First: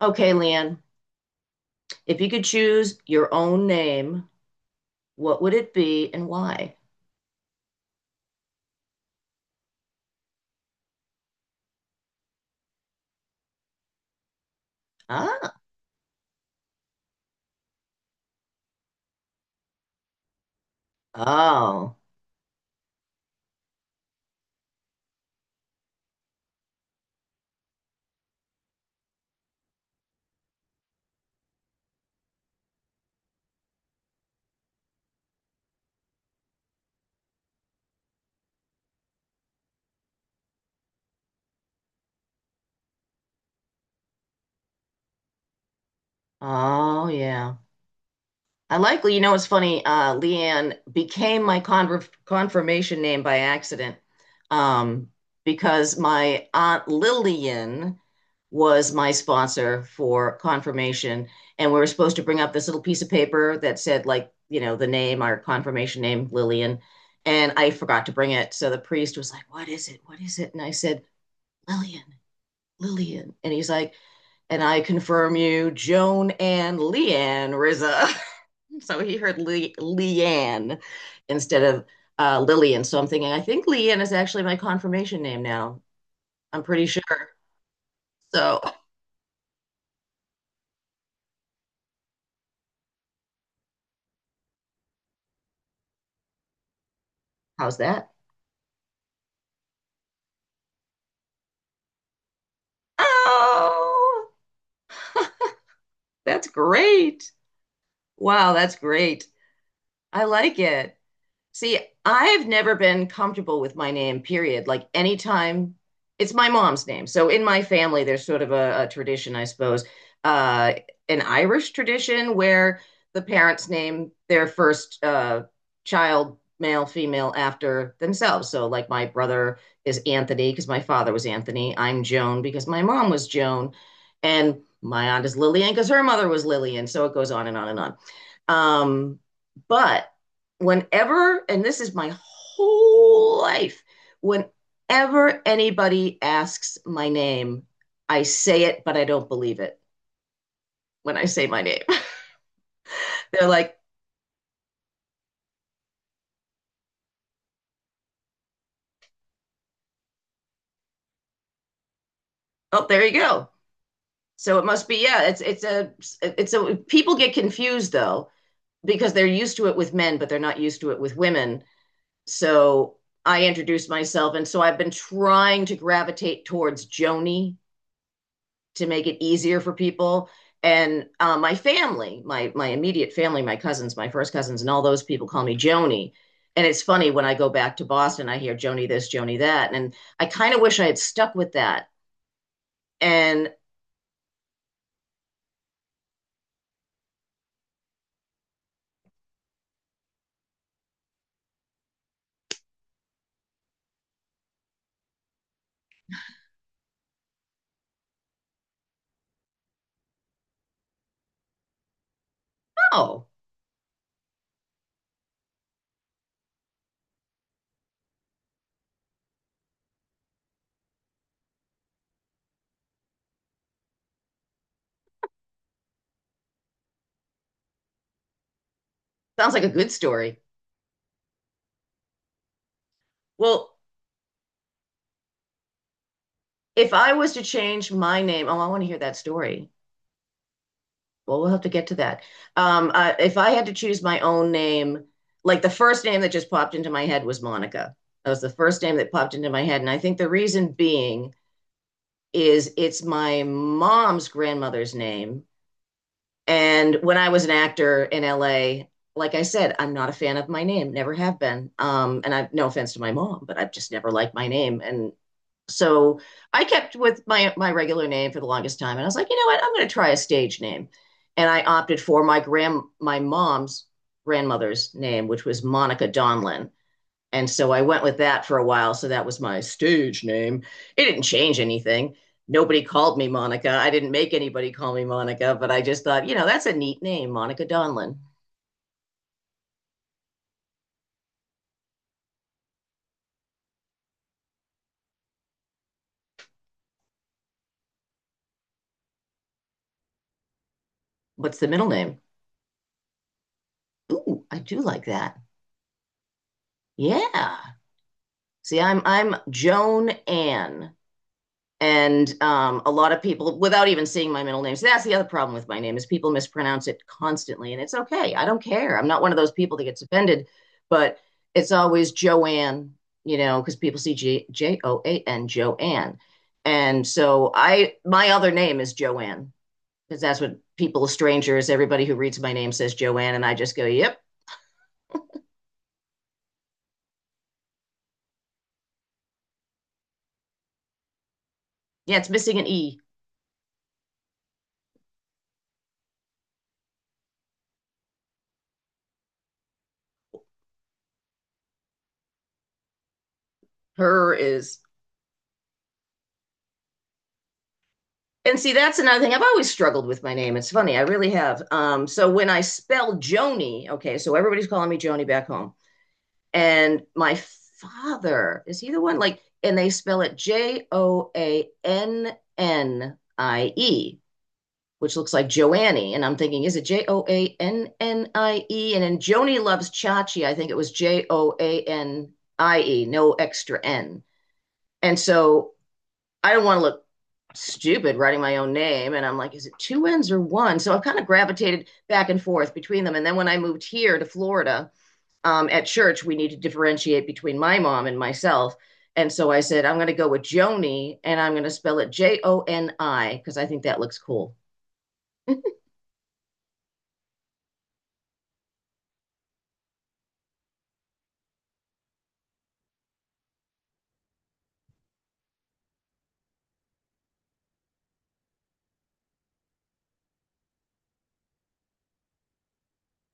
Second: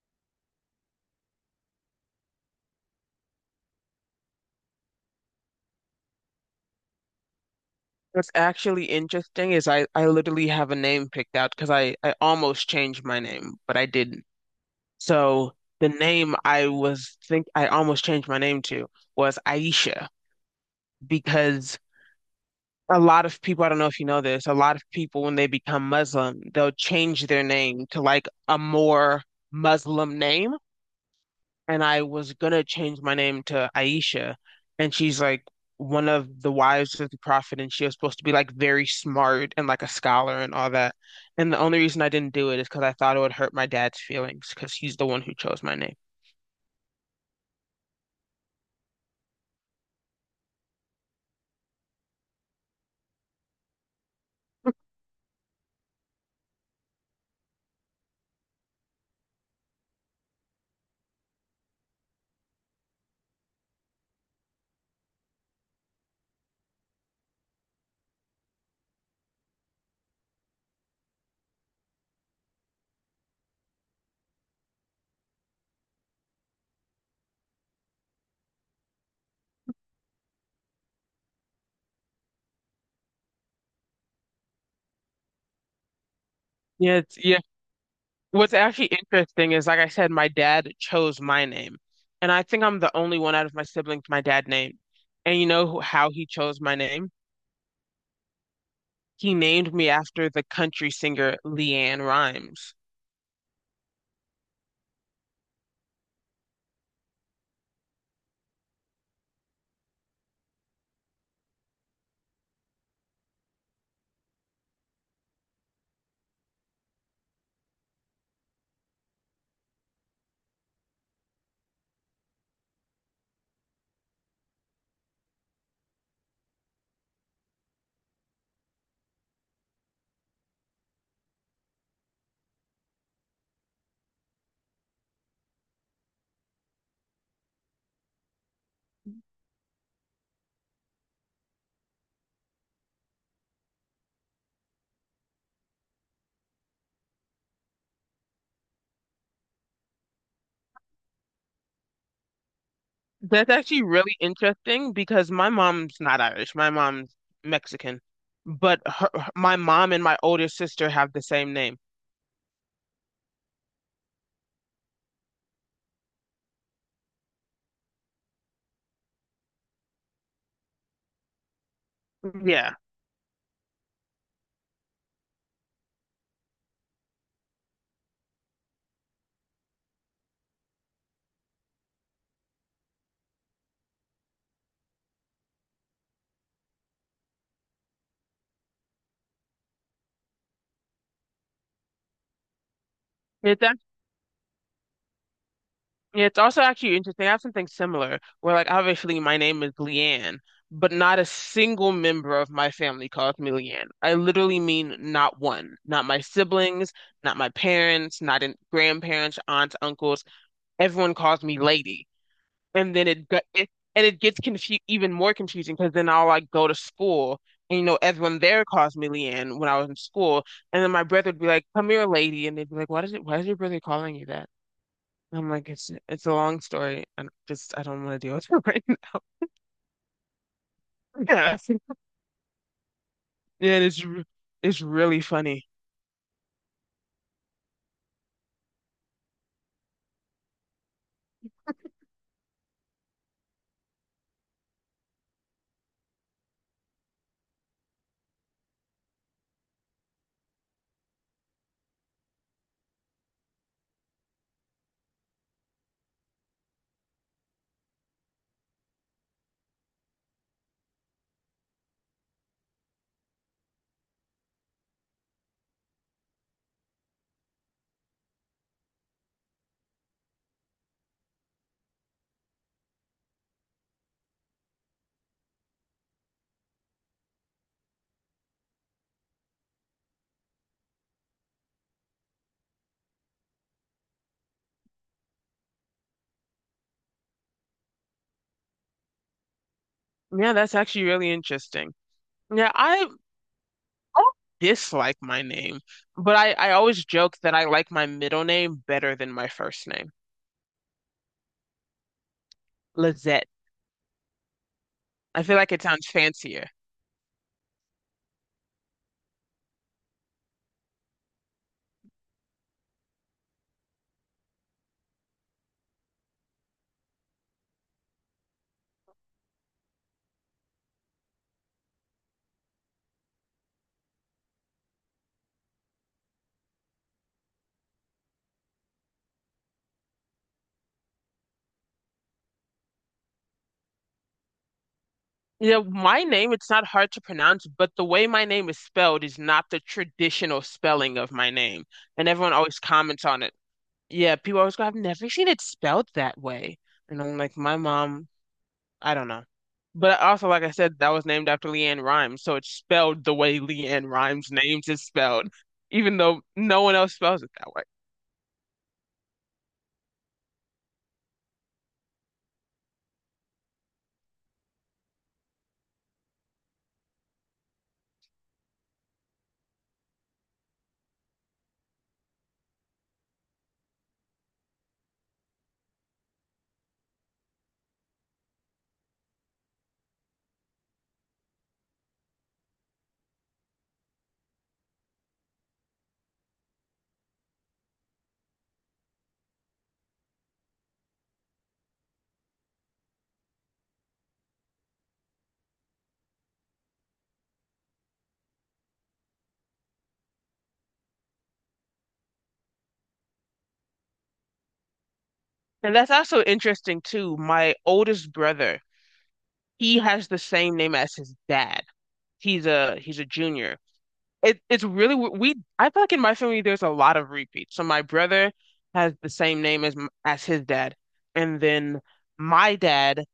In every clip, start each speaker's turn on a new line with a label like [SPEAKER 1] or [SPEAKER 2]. [SPEAKER 1] Okay, Leanne, if you could choose your own name, what would it be and why?
[SPEAKER 2] What's actually interesting is I literally have a name picked out because I almost changed my name, but I didn't.
[SPEAKER 1] Ah,
[SPEAKER 2] So the name I was think I almost changed my name to was Aisha because
[SPEAKER 1] oh,
[SPEAKER 2] a lot of people, I don't know if you know this, a lot of people when they become Muslim, they'll change their name to like a more Muslim name. And I was gonna change my name to Aisha, and she's like one of the wives of the prophet, and she was supposed to be like very smart and like a scholar and all that. And the only reason I didn't do it is because I thought it would hurt my dad's feelings because he's the one who chose my name.
[SPEAKER 1] oh, yeah. I likely, it's funny. Leanne became my confirmation name by accident, um, because my aunt Lillian was my sponsor for confirmation, and we were supposed to bring up this little piece of paper that said, like, the name, our confirmation name, Lillian, and I forgot to bring it. So the priest was like, "What is it? What is it?" And I said, "Lillian, Lillian," and he's like, "And I confirm you, Joan and Leanne Rizza." So he heard Le Leanne instead of Lillian. So I'm thinking, I think Leanne is actually my confirmation name now. I'm pretty sure.
[SPEAKER 2] Yeah. What's
[SPEAKER 1] So
[SPEAKER 2] actually interesting is, like I said, my dad chose my name, and I think I'm the only one out of my siblings my dad named. And you know how he chose my name?
[SPEAKER 1] how's that?
[SPEAKER 2] He named me after the country singer Leanne Rhymes.
[SPEAKER 1] Oh, that's great. Wow, that's great. I like it. See, I've never been comfortable with my name, period. Like anytime it's my mom's name. So in my family, there's sort of a tradition, I suppose, uh, an Irish tradition where the parents name their first, child, male, female, after themselves. So like my brother is Anthony because my father was Anthony. I'm Joan because my mom was Joan. And my aunt is Lillian because her mother was Lillian. So it goes on and on and on. Um, but whenever, and this is my whole life, whenever anybody asks my name, I say it, but I don't believe it when I say my name. They're
[SPEAKER 2] That's
[SPEAKER 1] like,
[SPEAKER 2] actually really interesting because my mom's not Irish. My mom's Mexican, but my mom and my older sister have the same name.
[SPEAKER 1] "Oh, there you go." So it must be, yeah, it's a people get confused, though, because they're used to it with men, but they're not used to it with women.
[SPEAKER 2] Yeah.
[SPEAKER 1] So I introduce myself, and so I've been trying to gravitate towards Joni to make it easier for people. And my family, my immediate family, my cousins, my first cousins, and all those people call me Joni. And it's funny when I go back to Boston, I hear Joni this, Joni that, and I kind of wish I had stuck with that. And
[SPEAKER 2] It's act- it's also actually interesting. I have something similar where, like, obviously my name is Leanne, but not a single member of my family calls me Leanne. I literally mean not one. Not my siblings, not my parents, not in grandparents, aunts, uncles. Everyone calls me lady. And then
[SPEAKER 1] oh,
[SPEAKER 2] it gets confu even more confusing because then I'll like go to school, and you know everyone there calls me Leanne when I was in school. And then my brother would be like, come here lady, and they'd be like, why does it, why is your brother calling you that? And I'm like, it's a long story, and just I don't want to deal with it right now.
[SPEAKER 1] sounds like a good story.
[SPEAKER 2] Yeah. yeah
[SPEAKER 1] Well,
[SPEAKER 2] and it's re- it's really funny.
[SPEAKER 1] if I was to change my name, oh, I want to hear that story. Well, we'll have to get to that. If I had to choose my own name, like the first name that just popped into my head was Monica. That was the first name that popped into my head. And I think the reason being is it's my mom's grandmother's name. And when I was an actor in LA, like I said, I'm not a fan of my name, never have been. And I've no offense to my mom, but I've just never liked my name. And so I kept with my regular name for the longest time, and I was like, you know what? I'm going to try a stage name, and I opted for my mom's grandmother's name, which was Monica Donlin, and so I went with that for a while. So that was my stage name. It didn't change anything. Nobody called me Monica. I didn't make anybody call me Monica, but I just thought, that's a neat name, Monica Donlin.
[SPEAKER 2] Yeah, that's actually really interesting. Yeah, I don't dislike my name, but I always joke that I like my middle name better than my first name.
[SPEAKER 1] What's the middle name?
[SPEAKER 2] Lizette.
[SPEAKER 1] Ooh, I do like that.
[SPEAKER 2] I feel like it sounds fancier.
[SPEAKER 1] Yeah. See, I'm Joan Ann. And a lot of people, without even seeing my middle name, so that's the other problem with my name is people mispronounce it constantly, and it's okay. I don't care. I'm not one of those people that gets offended, but it's always Joanne, because people see Joan Joanne, and so I my other name is Joanne because that's what people, strangers, everybody who reads my name says Joanne, and I just go, yep.
[SPEAKER 2] You know, my name, it's not hard to pronounce, but the way my name is spelled is not the traditional spelling of my name.
[SPEAKER 1] Yeah,
[SPEAKER 2] And
[SPEAKER 1] it's
[SPEAKER 2] everyone
[SPEAKER 1] missing an
[SPEAKER 2] always
[SPEAKER 1] E.
[SPEAKER 2] comments on it. Yeah, people always go, I've never seen it spelled that way. And I'm like, my mom, I don't know. But also, like I said, that was named after Leanne Rhymes, so it's spelled the way Leanne
[SPEAKER 1] Her
[SPEAKER 2] Rhymes'
[SPEAKER 1] is.
[SPEAKER 2] names is spelled, even though no one else spells it that way.
[SPEAKER 1] And see, that's another thing. I've always struggled with my name. It's funny. I really have. So when I spell Joni, okay, so everybody's calling me Joni back home. And my father, is he the one? Like, and they spell it Joannie, which looks like Joannie. And I'm thinking, is it Joannie? And in Joni Loves Chachi, I think it was Joanie, no extra N. And so I don't want to look stupid writing my own name. And I'm like, is it two N's or one? So I've kind of gravitated back and forth between them. And then when I moved here to Florida, at church, we need to differentiate between my mom and myself. And so I said, I'm going to go with Joni and I'm going to spell it Joni because I think that looks cool.
[SPEAKER 2] And that's also interesting too. My oldest brother, he has the same name as his dad. He's a junior. It's really we, I feel like in my family there's a lot of repeats. So my brother has the same name as as his dad, and then my dad,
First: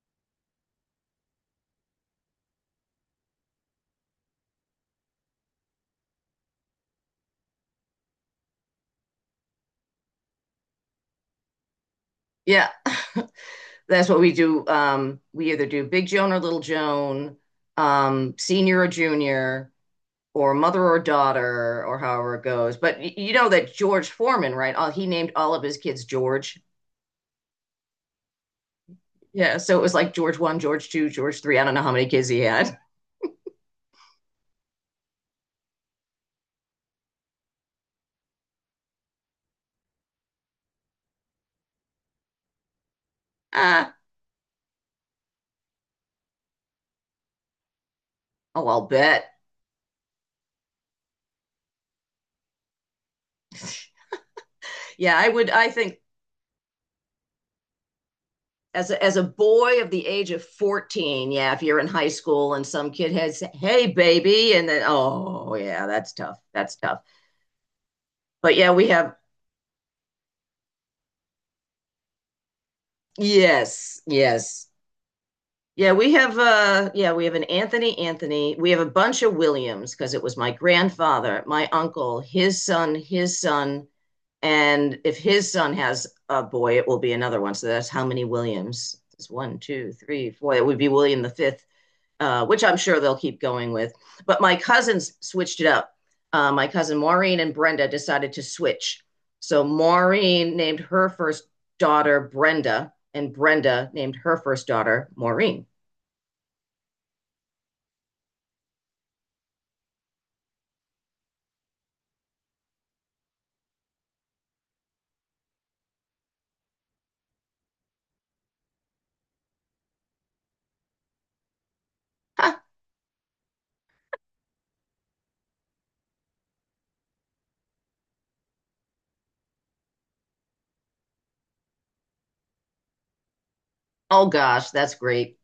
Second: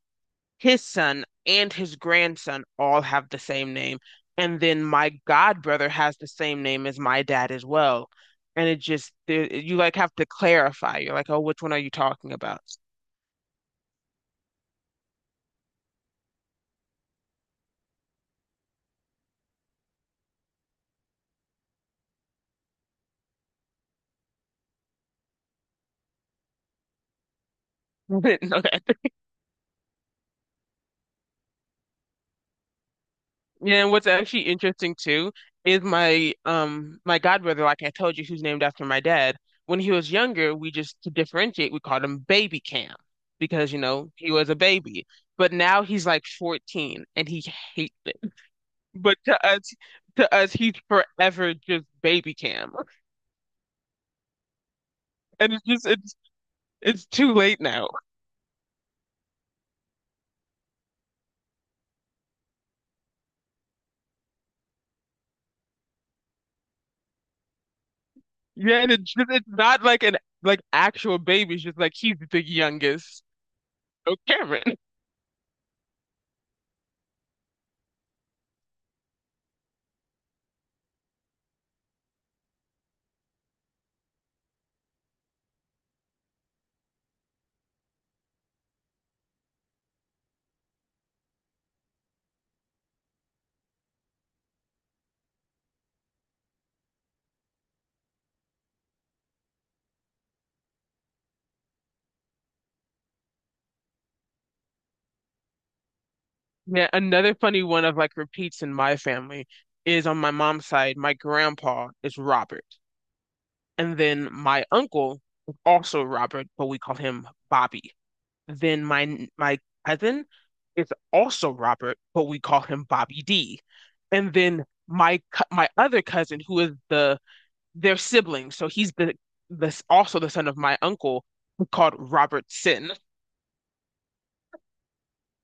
[SPEAKER 2] his son and his grandson all have the same name. And then my god brother has the same name as my dad as well. And it just, you like have to clarify. You're like, oh, which one are you talking about?
[SPEAKER 1] Yeah, that's what we do. We either do Big Joan or Little Joan, senior or junior, or mother or daughter, or however it goes. But you know that George Foreman, right? He named all of his kids George.
[SPEAKER 2] I didn't know that.
[SPEAKER 1] Yeah, so it was like George one, George two, George three. I don't know how many kids he had.
[SPEAKER 2] Yeah, and what's actually interesting too is my my god brother, like I told you, who's named after my dad. When he was younger, we just to differentiate, we called him Baby Cam because you
[SPEAKER 1] Ah,
[SPEAKER 2] know he was a baby. But now he's like 14 and he hates.
[SPEAKER 1] oh, I'll
[SPEAKER 2] But
[SPEAKER 1] bet.
[SPEAKER 2] to us, he's forever just baby Cam,
[SPEAKER 1] Yeah, I would.
[SPEAKER 2] and it's
[SPEAKER 1] I
[SPEAKER 2] just
[SPEAKER 1] think,
[SPEAKER 2] it's too late now.
[SPEAKER 1] as a boy of the age of 14, yeah, if you're in high school and some kid has, "Hey baby," and then, oh yeah, that's tough, that's tough. But yeah,
[SPEAKER 2] Yeah,
[SPEAKER 1] we
[SPEAKER 2] and it's
[SPEAKER 1] have,
[SPEAKER 2] just it's not like an like actual baby. It's just like he's the youngest.
[SPEAKER 1] yes,
[SPEAKER 2] Oh,
[SPEAKER 1] yes,
[SPEAKER 2] Cameron.
[SPEAKER 1] yeah, we have, yeah, we have an Anthony, Anthony. We have a bunch of Williams because it was my grandfather, my uncle, his son, his son. And if his son has a boy, it will be another one. So that's how many Williams. It's one, two, three, four. It would be William the fifth, which I'm sure they'll keep going with. But my cousins switched it up. My cousin Maureen and Brenda decided to switch. So Maureen named her first daughter Brenda, and Brenda named her first daughter Maureen.
[SPEAKER 2] Yeah, another funny one of like repeats in my family is on my mom's side. My grandpa is Robert, and then my uncle is also Robert, but we call him Bobby. Then my cousin is also Robert, but we
[SPEAKER 1] Huh.
[SPEAKER 2] call him Bobby D. And then my my other cousin, who is the their sibling, so he's the, this also the son of my uncle, who's called Robert Sin.
[SPEAKER 1] Oh gosh, that's great.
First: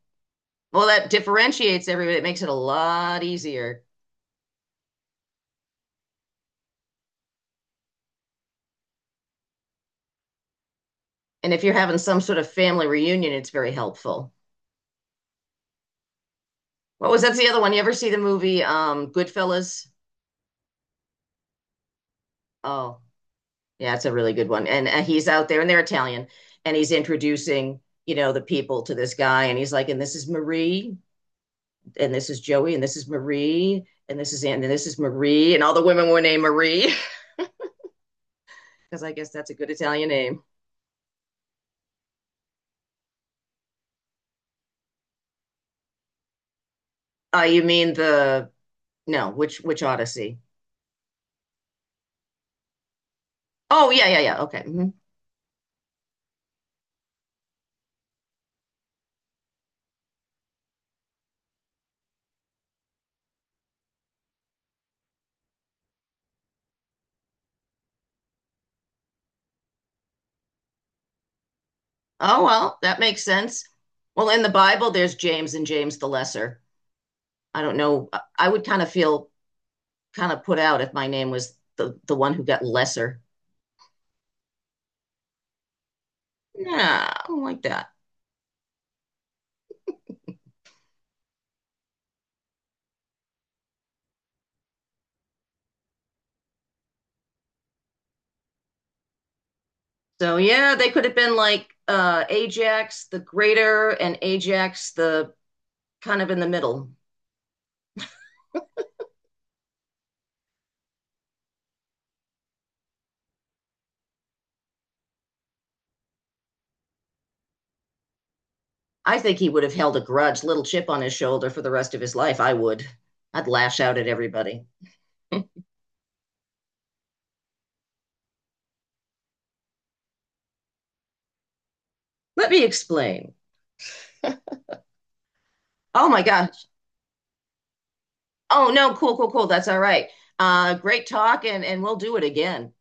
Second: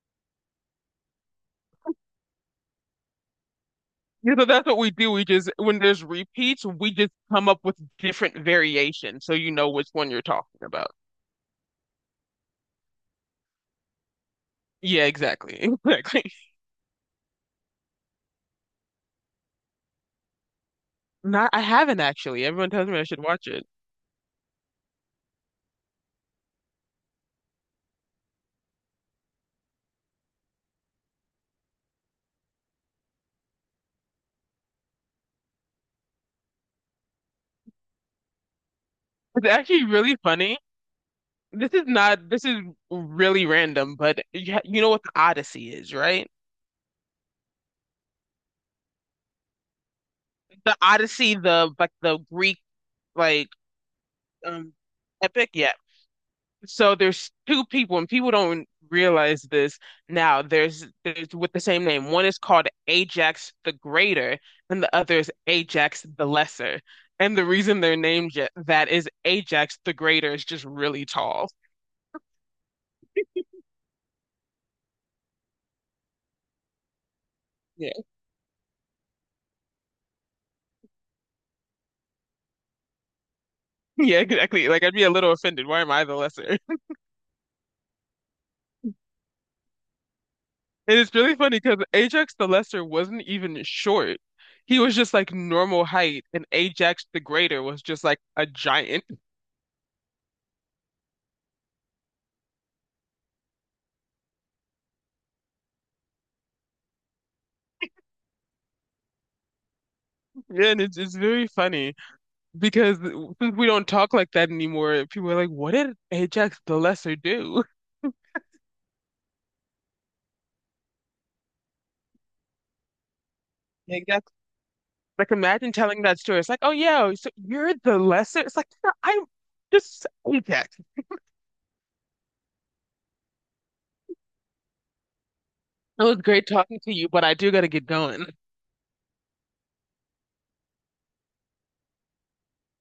[SPEAKER 1] Well, that differentiates everybody. It makes it a lot easier.
[SPEAKER 2] You know, that's what we do. We just, when there's repeats, we just come up with different variations, so you know which one you're talking about.
[SPEAKER 1] And if you're having some sort of family reunion, it's very helpful.
[SPEAKER 2] Yeah, exactly, exactly.
[SPEAKER 1] What was That's the other one? You ever see the movie, Goodfellas?
[SPEAKER 2] Not, I haven't actually. Everyone tells me
[SPEAKER 1] Oh,
[SPEAKER 2] I should watch it.
[SPEAKER 1] yeah, it's a really good one. And he's out there and they're Italian, and he's introducing, the people to this guy, and he's like, and this is Marie, and this is Joey, and this is Marie, and this is Anne, and this is Marie, and all the women were named Marie because I guess
[SPEAKER 2] It's
[SPEAKER 1] that's a good
[SPEAKER 2] actually
[SPEAKER 1] Italian
[SPEAKER 2] really
[SPEAKER 1] name.
[SPEAKER 2] funny. This is not, this is really random, but you, you know what the Odyssey is, right?
[SPEAKER 1] You mean the no, which Odyssey?
[SPEAKER 2] The Odyssey, the like the Greek, like,
[SPEAKER 1] Oh, yeah, yeah, yeah. Okay.
[SPEAKER 2] um
[SPEAKER 1] Mhm.
[SPEAKER 2] epic, yeah. So there's two people, and people don't realize this now. There's with the same name. One is called Ajax the Greater, and the other is Ajax the Lesser. And the reason they're named that is Ajax the Greater is just really tall.
[SPEAKER 1] Oh, well, that makes sense. Well, in the Bible, there's James and James the Lesser. I don't
[SPEAKER 2] Yeah.
[SPEAKER 1] know. I would kind of feel kind of put out if my name was the one who got lesser.
[SPEAKER 2] Yeah, exactly. Like, I'd be a little offended. Why am I the lesser?
[SPEAKER 1] Yeah, I don't like that.
[SPEAKER 2] And it's really funny because Ajax the Lesser wasn't even short. He was just like normal height, and Ajax the Greater was just like a giant.
[SPEAKER 1] So yeah, they could have been like, Ajax the Greater and Ajax the kind of in the middle.
[SPEAKER 2] Yeah, and it's very funny because since we don't talk like that anymore, people are like, "What did Ajax the Lesser do?"
[SPEAKER 1] I think he would have held a grudge, little chip on his shoulder for the rest of his life. I would. I'd lash out
[SPEAKER 2] Like,
[SPEAKER 1] at
[SPEAKER 2] that's
[SPEAKER 1] everybody.
[SPEAKER 2] like, imagine telling that story. It's like, "Oh yeah, so you're the lesser." It's like, "No, I'm just Ajax."
[SPEAKER 1] Let me explain.
[SPEAKER 2] It
[SPEAKER 1] Oh
[SPEAKER 2] was
[SPEAKER 1] my
[SPEAKER 2] great
[SPEAKER 1] gosh.
[SPEAKER 2] talking to you, but I do gotta get going.
[SPEAKER 1] Oh no, cool, cool, cool. That's all right. Great talk, and we'll do it again.